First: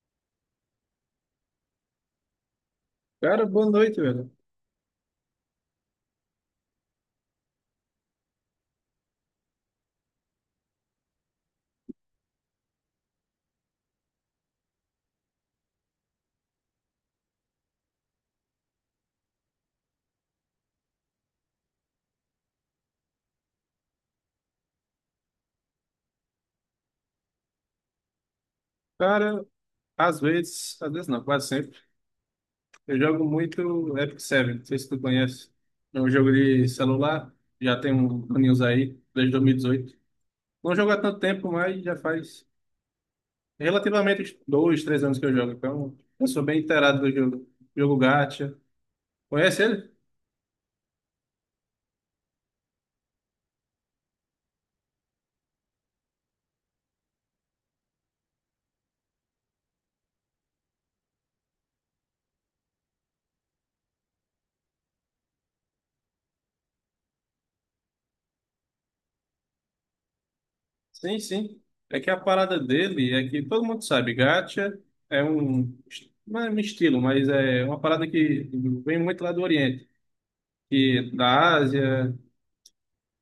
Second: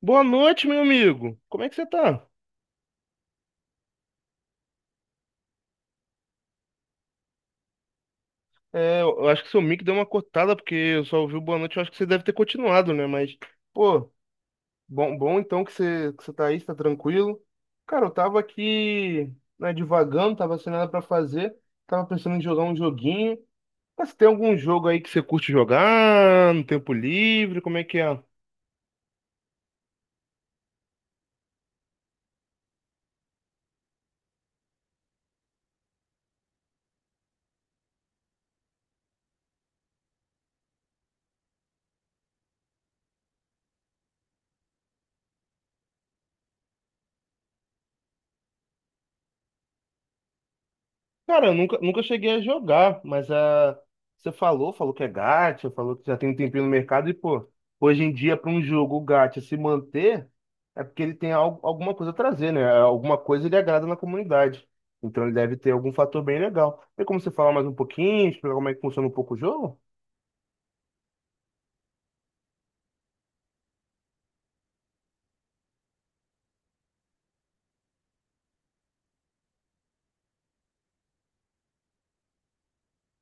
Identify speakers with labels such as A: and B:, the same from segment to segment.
A: Boa noite, meu amigo. Como é que você tá?
B: Cara, boa noite, velho.
A: É, eu acho que seu mic deu uma cortada, porque eu só ouvi o boa noite. Eu acho que você deve ter continuado, né? Mas, pô, bom então que você tá aí, você tá tranquilo. Cara, eu tava aqui, né, divagando, tava sem nada pra fazer. Tava pensando em jogar um joguinho. Mas tem algum jogo aí que você curte jogar no tempo livre? Como é que é?
B: Cara, às vezes não, quase sempre, eu jogo muito Epic Seven, não sei se tu conhece. É um jogo de celular, já tem um aninhos aí, desde 2018. Não jogo há tanto tempo, mas já faz relativamente dois, três anos que eu jogo, então eu sou bem inteirado do jogo. Jogo Gacha. Conhece ele?
A: Cara, eu nunca cheguei a jogar, mas você falou que é gacha, falou que já tem um tempinho no mercado e, pô, hoje em dia, para um jogo gacha se manter, é porque ele tem alguma coisa a trazer, né? É, alguma coisa ele agrada na comunidade. Então ele deve ter algum fator bem legal. Tem como você falar mais um pouquinho, explicar como é que funciona um pouco o jogo?
B: Sim, sim. É que a parada dele é que todo mundo sabe, Gacha é um, não é um estilo, mas é uma parada que vem muito lá do Oriente e da Ásia.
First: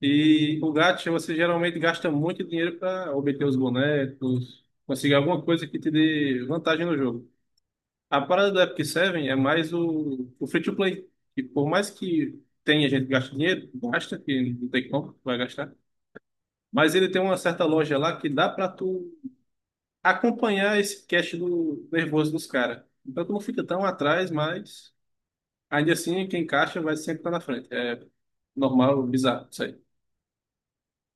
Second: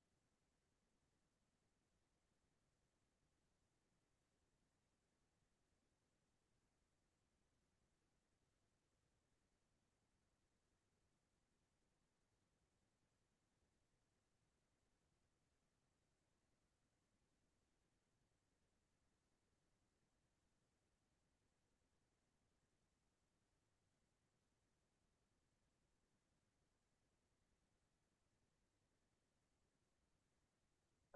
B: E o gacha, você geralmente gasta muito dinheiro para obter os bonecos, conseguir alguma coisa que te dê vantagem no jogo. A parada do Epic Seven é mais o free to play. E por mais que tenha gente que gasta dinheiro, gasta, que não tem como, vai gastar. Mas ele tem uma certa loja lá que dá para tu acompanhar esse cash do nervoso dos caras. Então tu não fica tão atrás, mas ainda assim quem caixa vai sempre estar na frente. É normal, bizarro, isso aí.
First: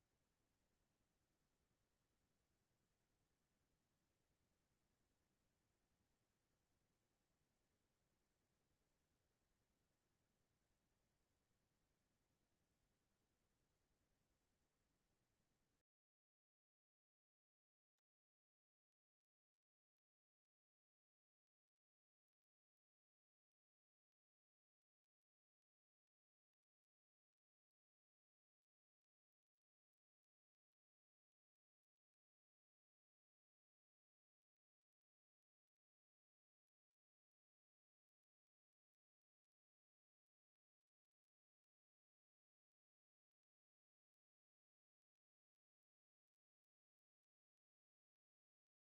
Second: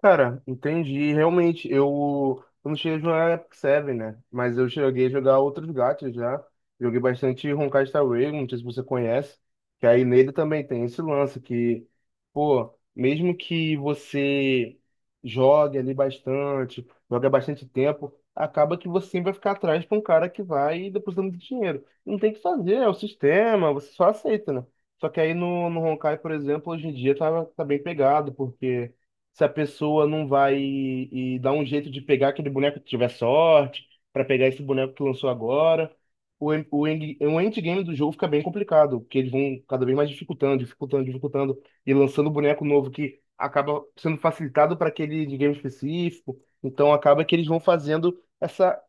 A: Cara, entendi. Realmente, eu não cheguei a jogar Epic Seven, né? Mas eu cheguei a jogar outros gatos já. Joguei bastante Honkai Star Rail, não sei se você conhece. Que aí nele também tem esse lance que, pô, mesmo que você jogue ali bastante, jogue há bastante tempo, acaba que você sempre vai ficar atrás pra um cara que vai depositando dinheiro. Não tem o que fazer, é o sistema, você só aceita, né? Só que aí no Honkai, por exemplo, hoje em dia tá bem pegado, porque se a pessoa não vai e dar um jeito de pegar aquele boneco que tiver sorte, pra pegar esse boneco que lançou agora. O endgame do jogo fica bem complicado, porque eles vão cada vez mais dificultando, e lançando boneco novo que acaba sendo facilitado para aquele endgame específico. Então acaba que eles vão fazendo essa,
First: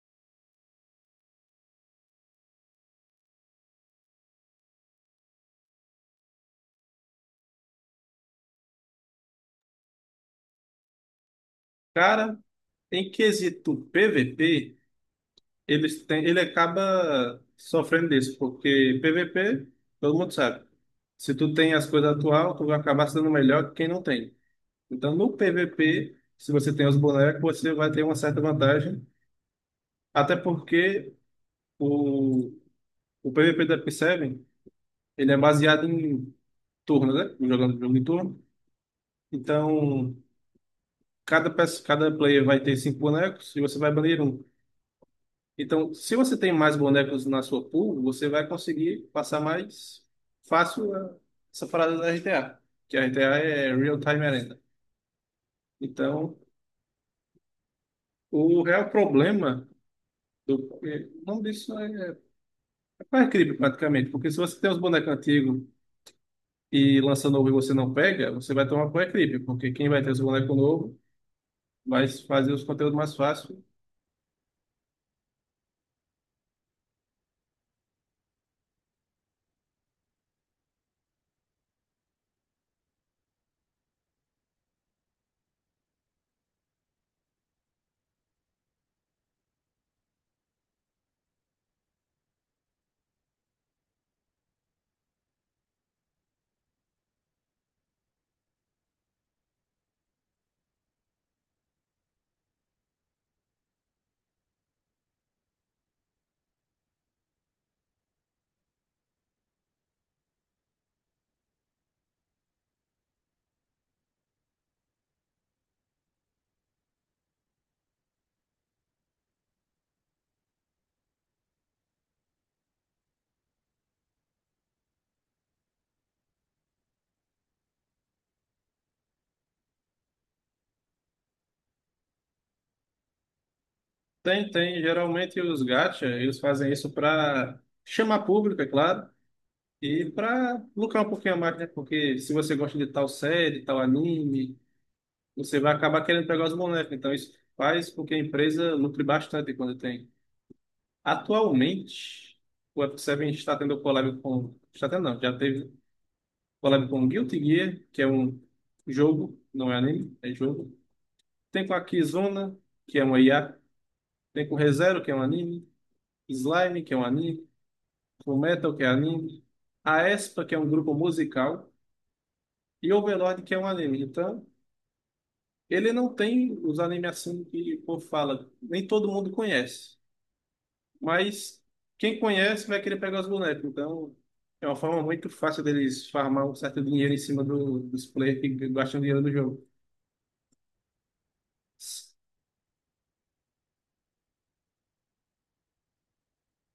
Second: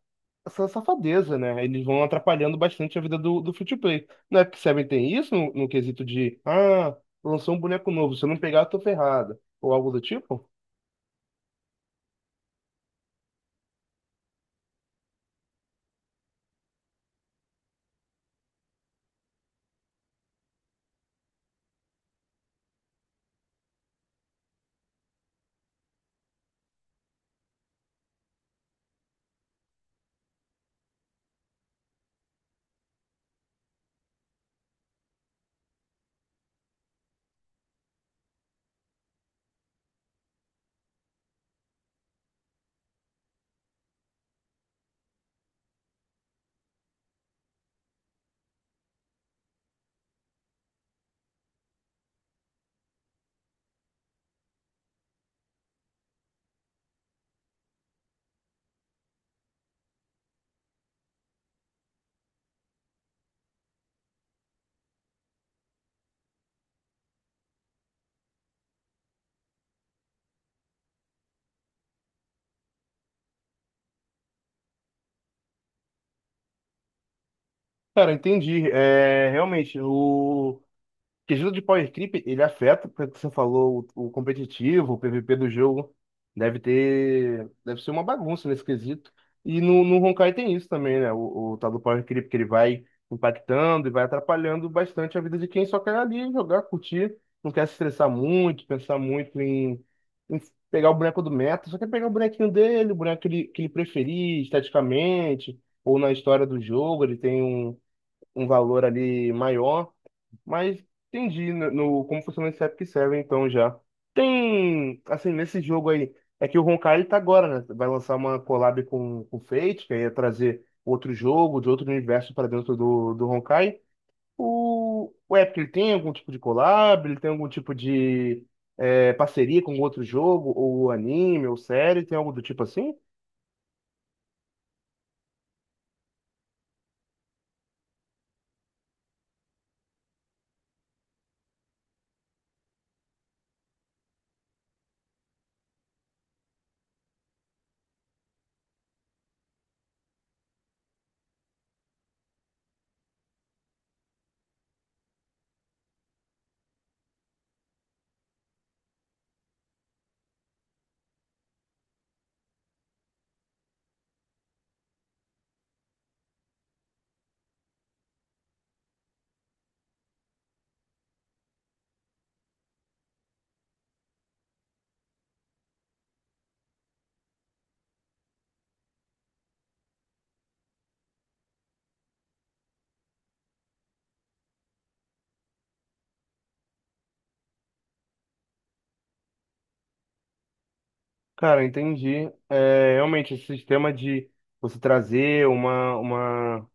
A: essa safadeza, né? Eles vão atrapalhando bastante a vida do free-to-play. Não é que Seven tem isso no quesito de, lançou um boneco novo, se eu não pegar, eu tô ferrado, ou algo do tipo?
B: Cara, em quesito PVP, eles tem ele acaba sofrendo disso, porque PVP, todo mundo sabe. Se tu tem as coisas atual, tu vai acabar sendo melhor que quem não tem. Então, no PVP, se você tem os bonecos, você vai ter uma certa vantagem, até porque o, o PVP da Epic Seven, ele é baseado em turno, né? Jogando jogo em turno. Então, cada player vai ter cinco bonecos e você vai banir um. Então, se você tem mais bonecos na sua pool, você vai conseguir passar mais fácil essa parada da RTA, que a RTA é Real Time Arena. Então, o real problema o nome disso é creep praticamente, porque se você tem os bonecos antigos e lança novo e você não pega, você vai tomar por creep, porque quem vai ter os bonecos novos vai fazer os conteúdos mais fácil.
A: Cara, entendi. É, realmente, o quesito de Power Creep, ele afeta, pelo que você falou, o competitivo, o PVP do jogo. Deve ter, deve ser uma bagunça nesse quesito. E no Honkai tem isso também, né? O tal do Power Creep, que ele vai impactando e vai atrapalhando bastante a vida de quem só quer ali jogar, curtir, não quer se estressar muito, pensar muito em, em pegar o boneco do meta, só quer pegar o bonequinho dele, o boneco que ele preferir esteticamente, ou na história do jogo, ele tem um valor ali maior, mas entendi como funciona esse Epic Seven então já. Tem, assim, nesse jogo aí, é que o Honkai ele tá agora, né? Vai lançar uma collab com o Fate, que aí ia trazer outro jogo de outro universo para dentro do Honkai. O Epic ele tem algum tipo de collab, ele tem algum tipo de parceria com outro jogo, ou anime, ou série, tem algo do tipo assim?
B: Tem, geralmente os gacha, eles fazem isso para chamar público, é claro, e para lucrar um pouquinho a mais, né? Porque se você gosta de tal série, tal anime, você vai acabar querendo pegar os bonecos. Então isso faz com que a empresa lucre bastante quando tem. Atualmente, o F7 está tendo collab com... Está tendo não, já teve collab com Guilty Gear, que é um jogo, não é anime, é jogo. Tem com a Kizuna, que é uma IA. Tem com ReZero, que é um anime. Slime, que é um anime. Com Metal, que é anime. A Aespa, que é um grupo musical. E Overlord, que é um anime. Então, ele não tem os animes assim que o povo fala, nem todo mundo conhece. Mas quem conhece vai querer pegar os bonecos. Então é uma forma muito fácil deles farmar um certo dinheiro em cima do, dos players que gastam dinheiro do jogo.
A: Cara, entendi. É, realmente, esse sistema de você trazer uma, uma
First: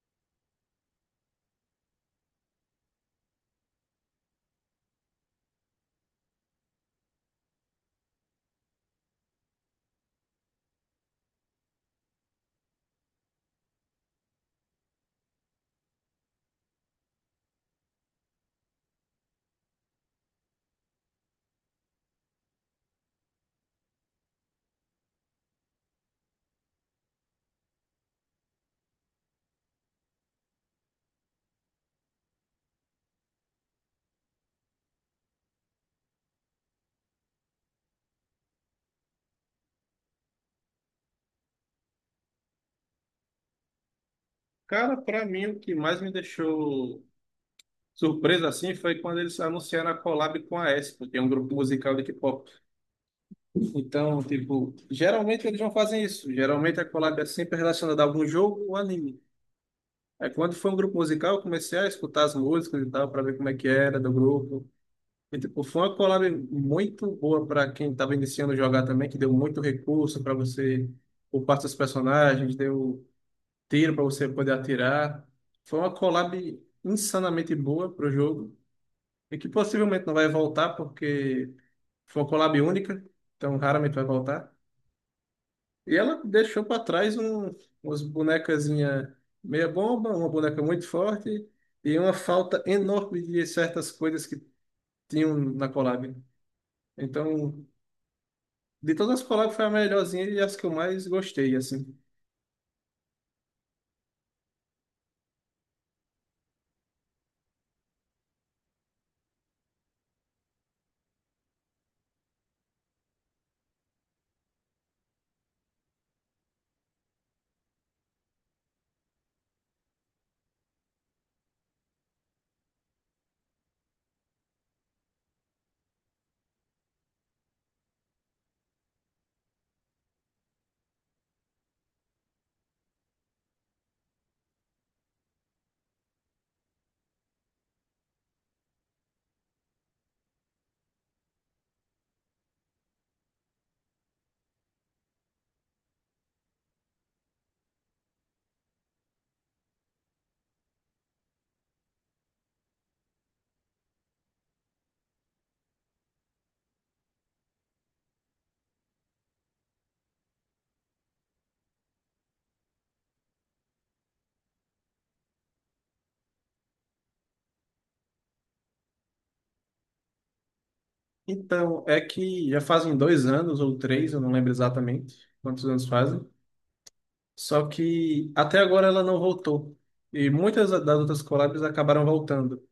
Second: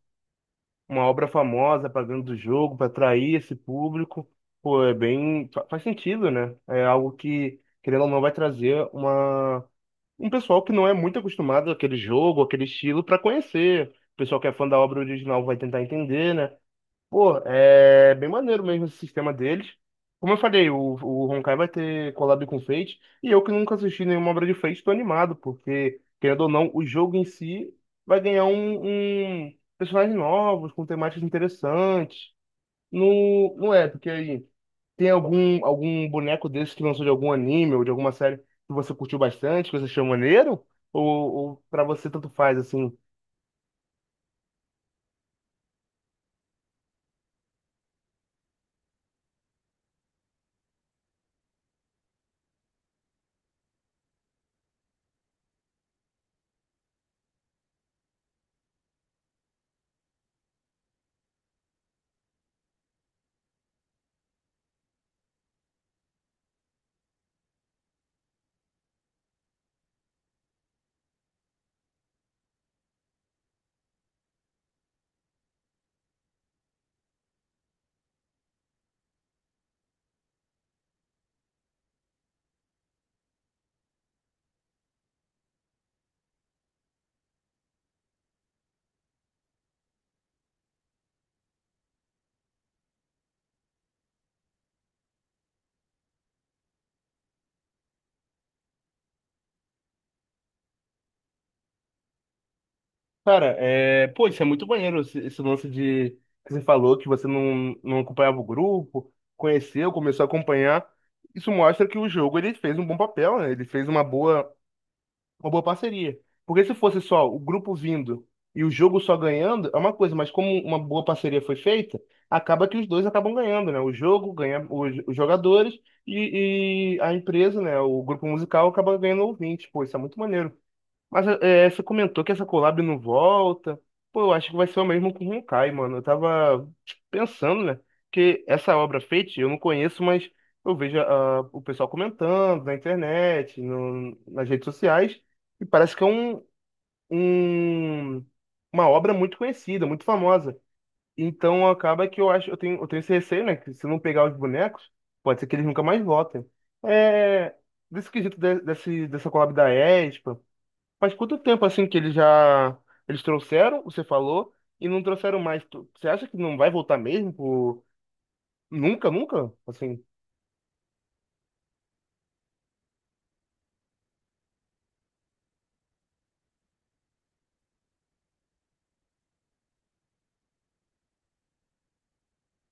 A: uma obra famosa para dentro do jogo, para atrair esse público, pô, é bem, faz sentido, né? É algo que, querendo ou não, vai trazer uma, um pessoal que não é muito acostumado àquele jogo, àquele estilo, para conhecer. O pessoal que é fã da obra original vai tentar entender, né? Pô, é bem maneiro mesmo esse sistema deles. Como eu falei, o Honkai vai ter collab com Fate, e eu que nunca assisti nenhuma obra de Fate, tô animado, porque, querendo ou não, o jogo em si vai ganhar um personagens novos, com temáticas interessantes. Não, porque aí tem algum boneco desse que lançou de algum anime ou de alguma série que você curtiu bastante, que você achou maneiro? Ou pra você tanto faz, assim?
B: Cara, pra mim o que mais me deixou surpreso assim foi quando eles anunciaram a collab com a Espa, que é um grupo musical de K-pop. Então, tipo, geralmente eles não fazem isso. Geralmente a collab é sempre relacionada a algum jogo ou anime. É, quando foi um grupo musical, eu comecei a escutar as músicas e tal, para ver como é que era do grupo. E, tipo, foi uma collab muito boa para quem estava iniciando a jogar também, que deu muito recurso para você, por parte dos personagens, deu tiro para você poder atirar. Foi uma collab insanamente boa para o jogo, e que possivelmente não vai voltar, porque foi uma collab única, então raramente vai voltar. E ela deixou para trás um, umas bonecazinha meia bomba, uma boneca muito forte e uma falta enorme de certas coisas que tinham na collab. Então, de todas as collabs foi a melhorzinha e as que eu mais gostei, assim.
A: Cara, é... pô, isso é muito maneiro, esse lance de que você falou que você não acompanhava o grupo, conheceu, começou a acompanhar. Isso mostra que o jogo ele fez um bom papel, né? Ele fez uma boa parceria. Porque se fosse só o grupo vindo e o jogo só ganhando, é uma coisa, mas como uma boa parceria foi feita, acaba que os dois acabam ganhando, né? O jogo ganha os jogadores e a empresa, né? O grupo musical acaba ganhando ouvintes. Pô, isso é muito maneiro. Mas é, você comentou que essa collab não volta. Pô, eu acho que vai ser o mesmo com Honkai, mano. Eu tava tipo, pensando, né? Que essa obra Fate eu não conheço, mas eu vejo o pessoal comentando na internet, nas redes sociais, e parece que é um- uma obra muito conhecida, muito famosa. Então acaba que eu acho, eu tenho esse receio, né? Que se eu não pegar os bonecos, pode ser que eles nunca mais voltem. É, desse dessa collab da Espa. Faz quanto tempo assim que eles trouxeram, você falou, e não trouxeram mais? Você acha que não vai voltar mesmo? Nunca, nunca? Assim,
B: Então, é que já fazem dois anos ou três, eu não lembro exatamente quantos anos fazem. Só que até agora ela não voltou. E muitas das outras collabs acabaram voltando.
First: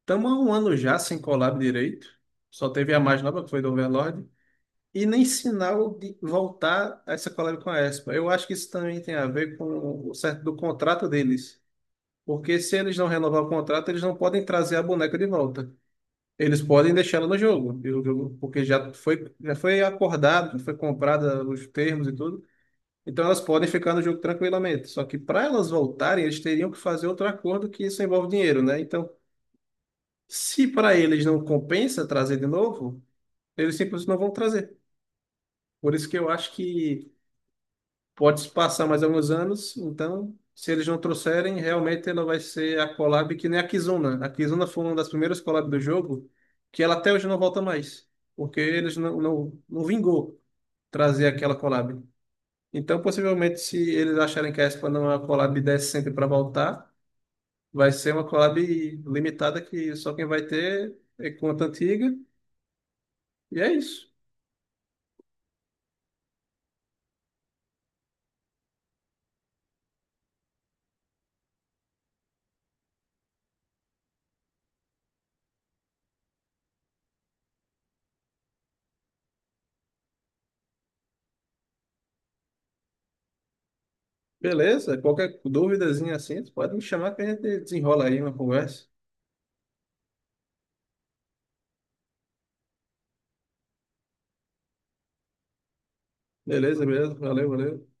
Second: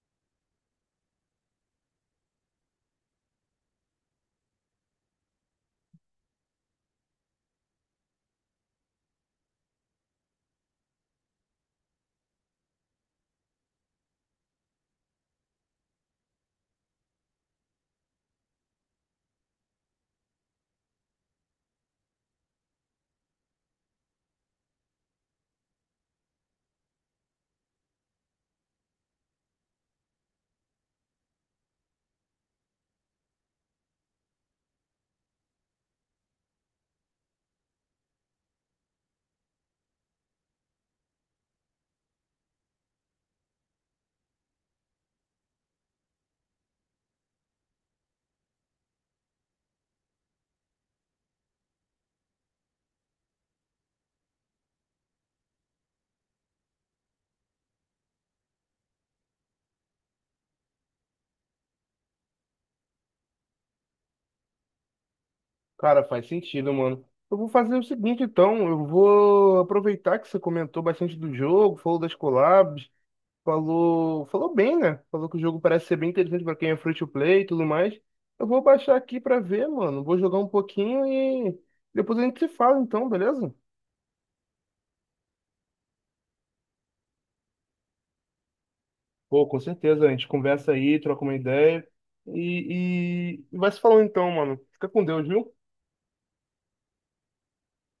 B: Estamos há um ano já sem collab direito. Só teve a mais nova, que foi do Overlord. E nem sinal de voltar a essa collab com a Espa. Eu acho que isso também tem a ver com o certo do contrato deles. Porque se eles não renovar o contrato, eles não podem trazer a boneca de volta. Eles podem deixá-la no jogo, e o jogo- porque já foi acordado, já foi comprada os termos e tudo. Então elas podem ficar no jogo tranquilamente. Só que para elas voltarem, eles teriam que fazer outro acordo que isso envolve dinheiro, né? Então, se para eles não compensa trazer de novo, eles simplesmente não vão trazer. Por isso que eu acho que pode se passar mais alguns anos, então, se eles não trouxerem, realmente ela vai ser a collab que nem a Kizuna. A Kizuna foi uma das primeiras collabs do jogo que ela até hoje não volta mais, porque eles não vingou trazer aquela collab. Então, possivelmente, se eles acharem que a Espa não é uma collab decente para voltar, vai ser uma collab limitada que só quem vai ter é conta antiga, e é isso.
A: cara, faz sentido, mano. Eu vou fazer o seguinte, então, eu vou aproveitar que você comentou bastante do jogo, falou das collabs, falou bem, né? Falou que o jogo parece ser bem interessante pra quem é free to play e tudo mais. Eu vou baixar aqui pra ver, mano. Vou jogar um pouquinho e depois a gente se fala, então, beleza?
B: Beleza, qualquer duvidazinha assim, pode me chamar que a gente desenrola aí uma conversa.
A: Pô, com certeza, a gente conversa aí, troca uma ideia e vai se falando então, mano. Fica com Deus, viu?
B: Beleza, beleza. Valeu, valeu.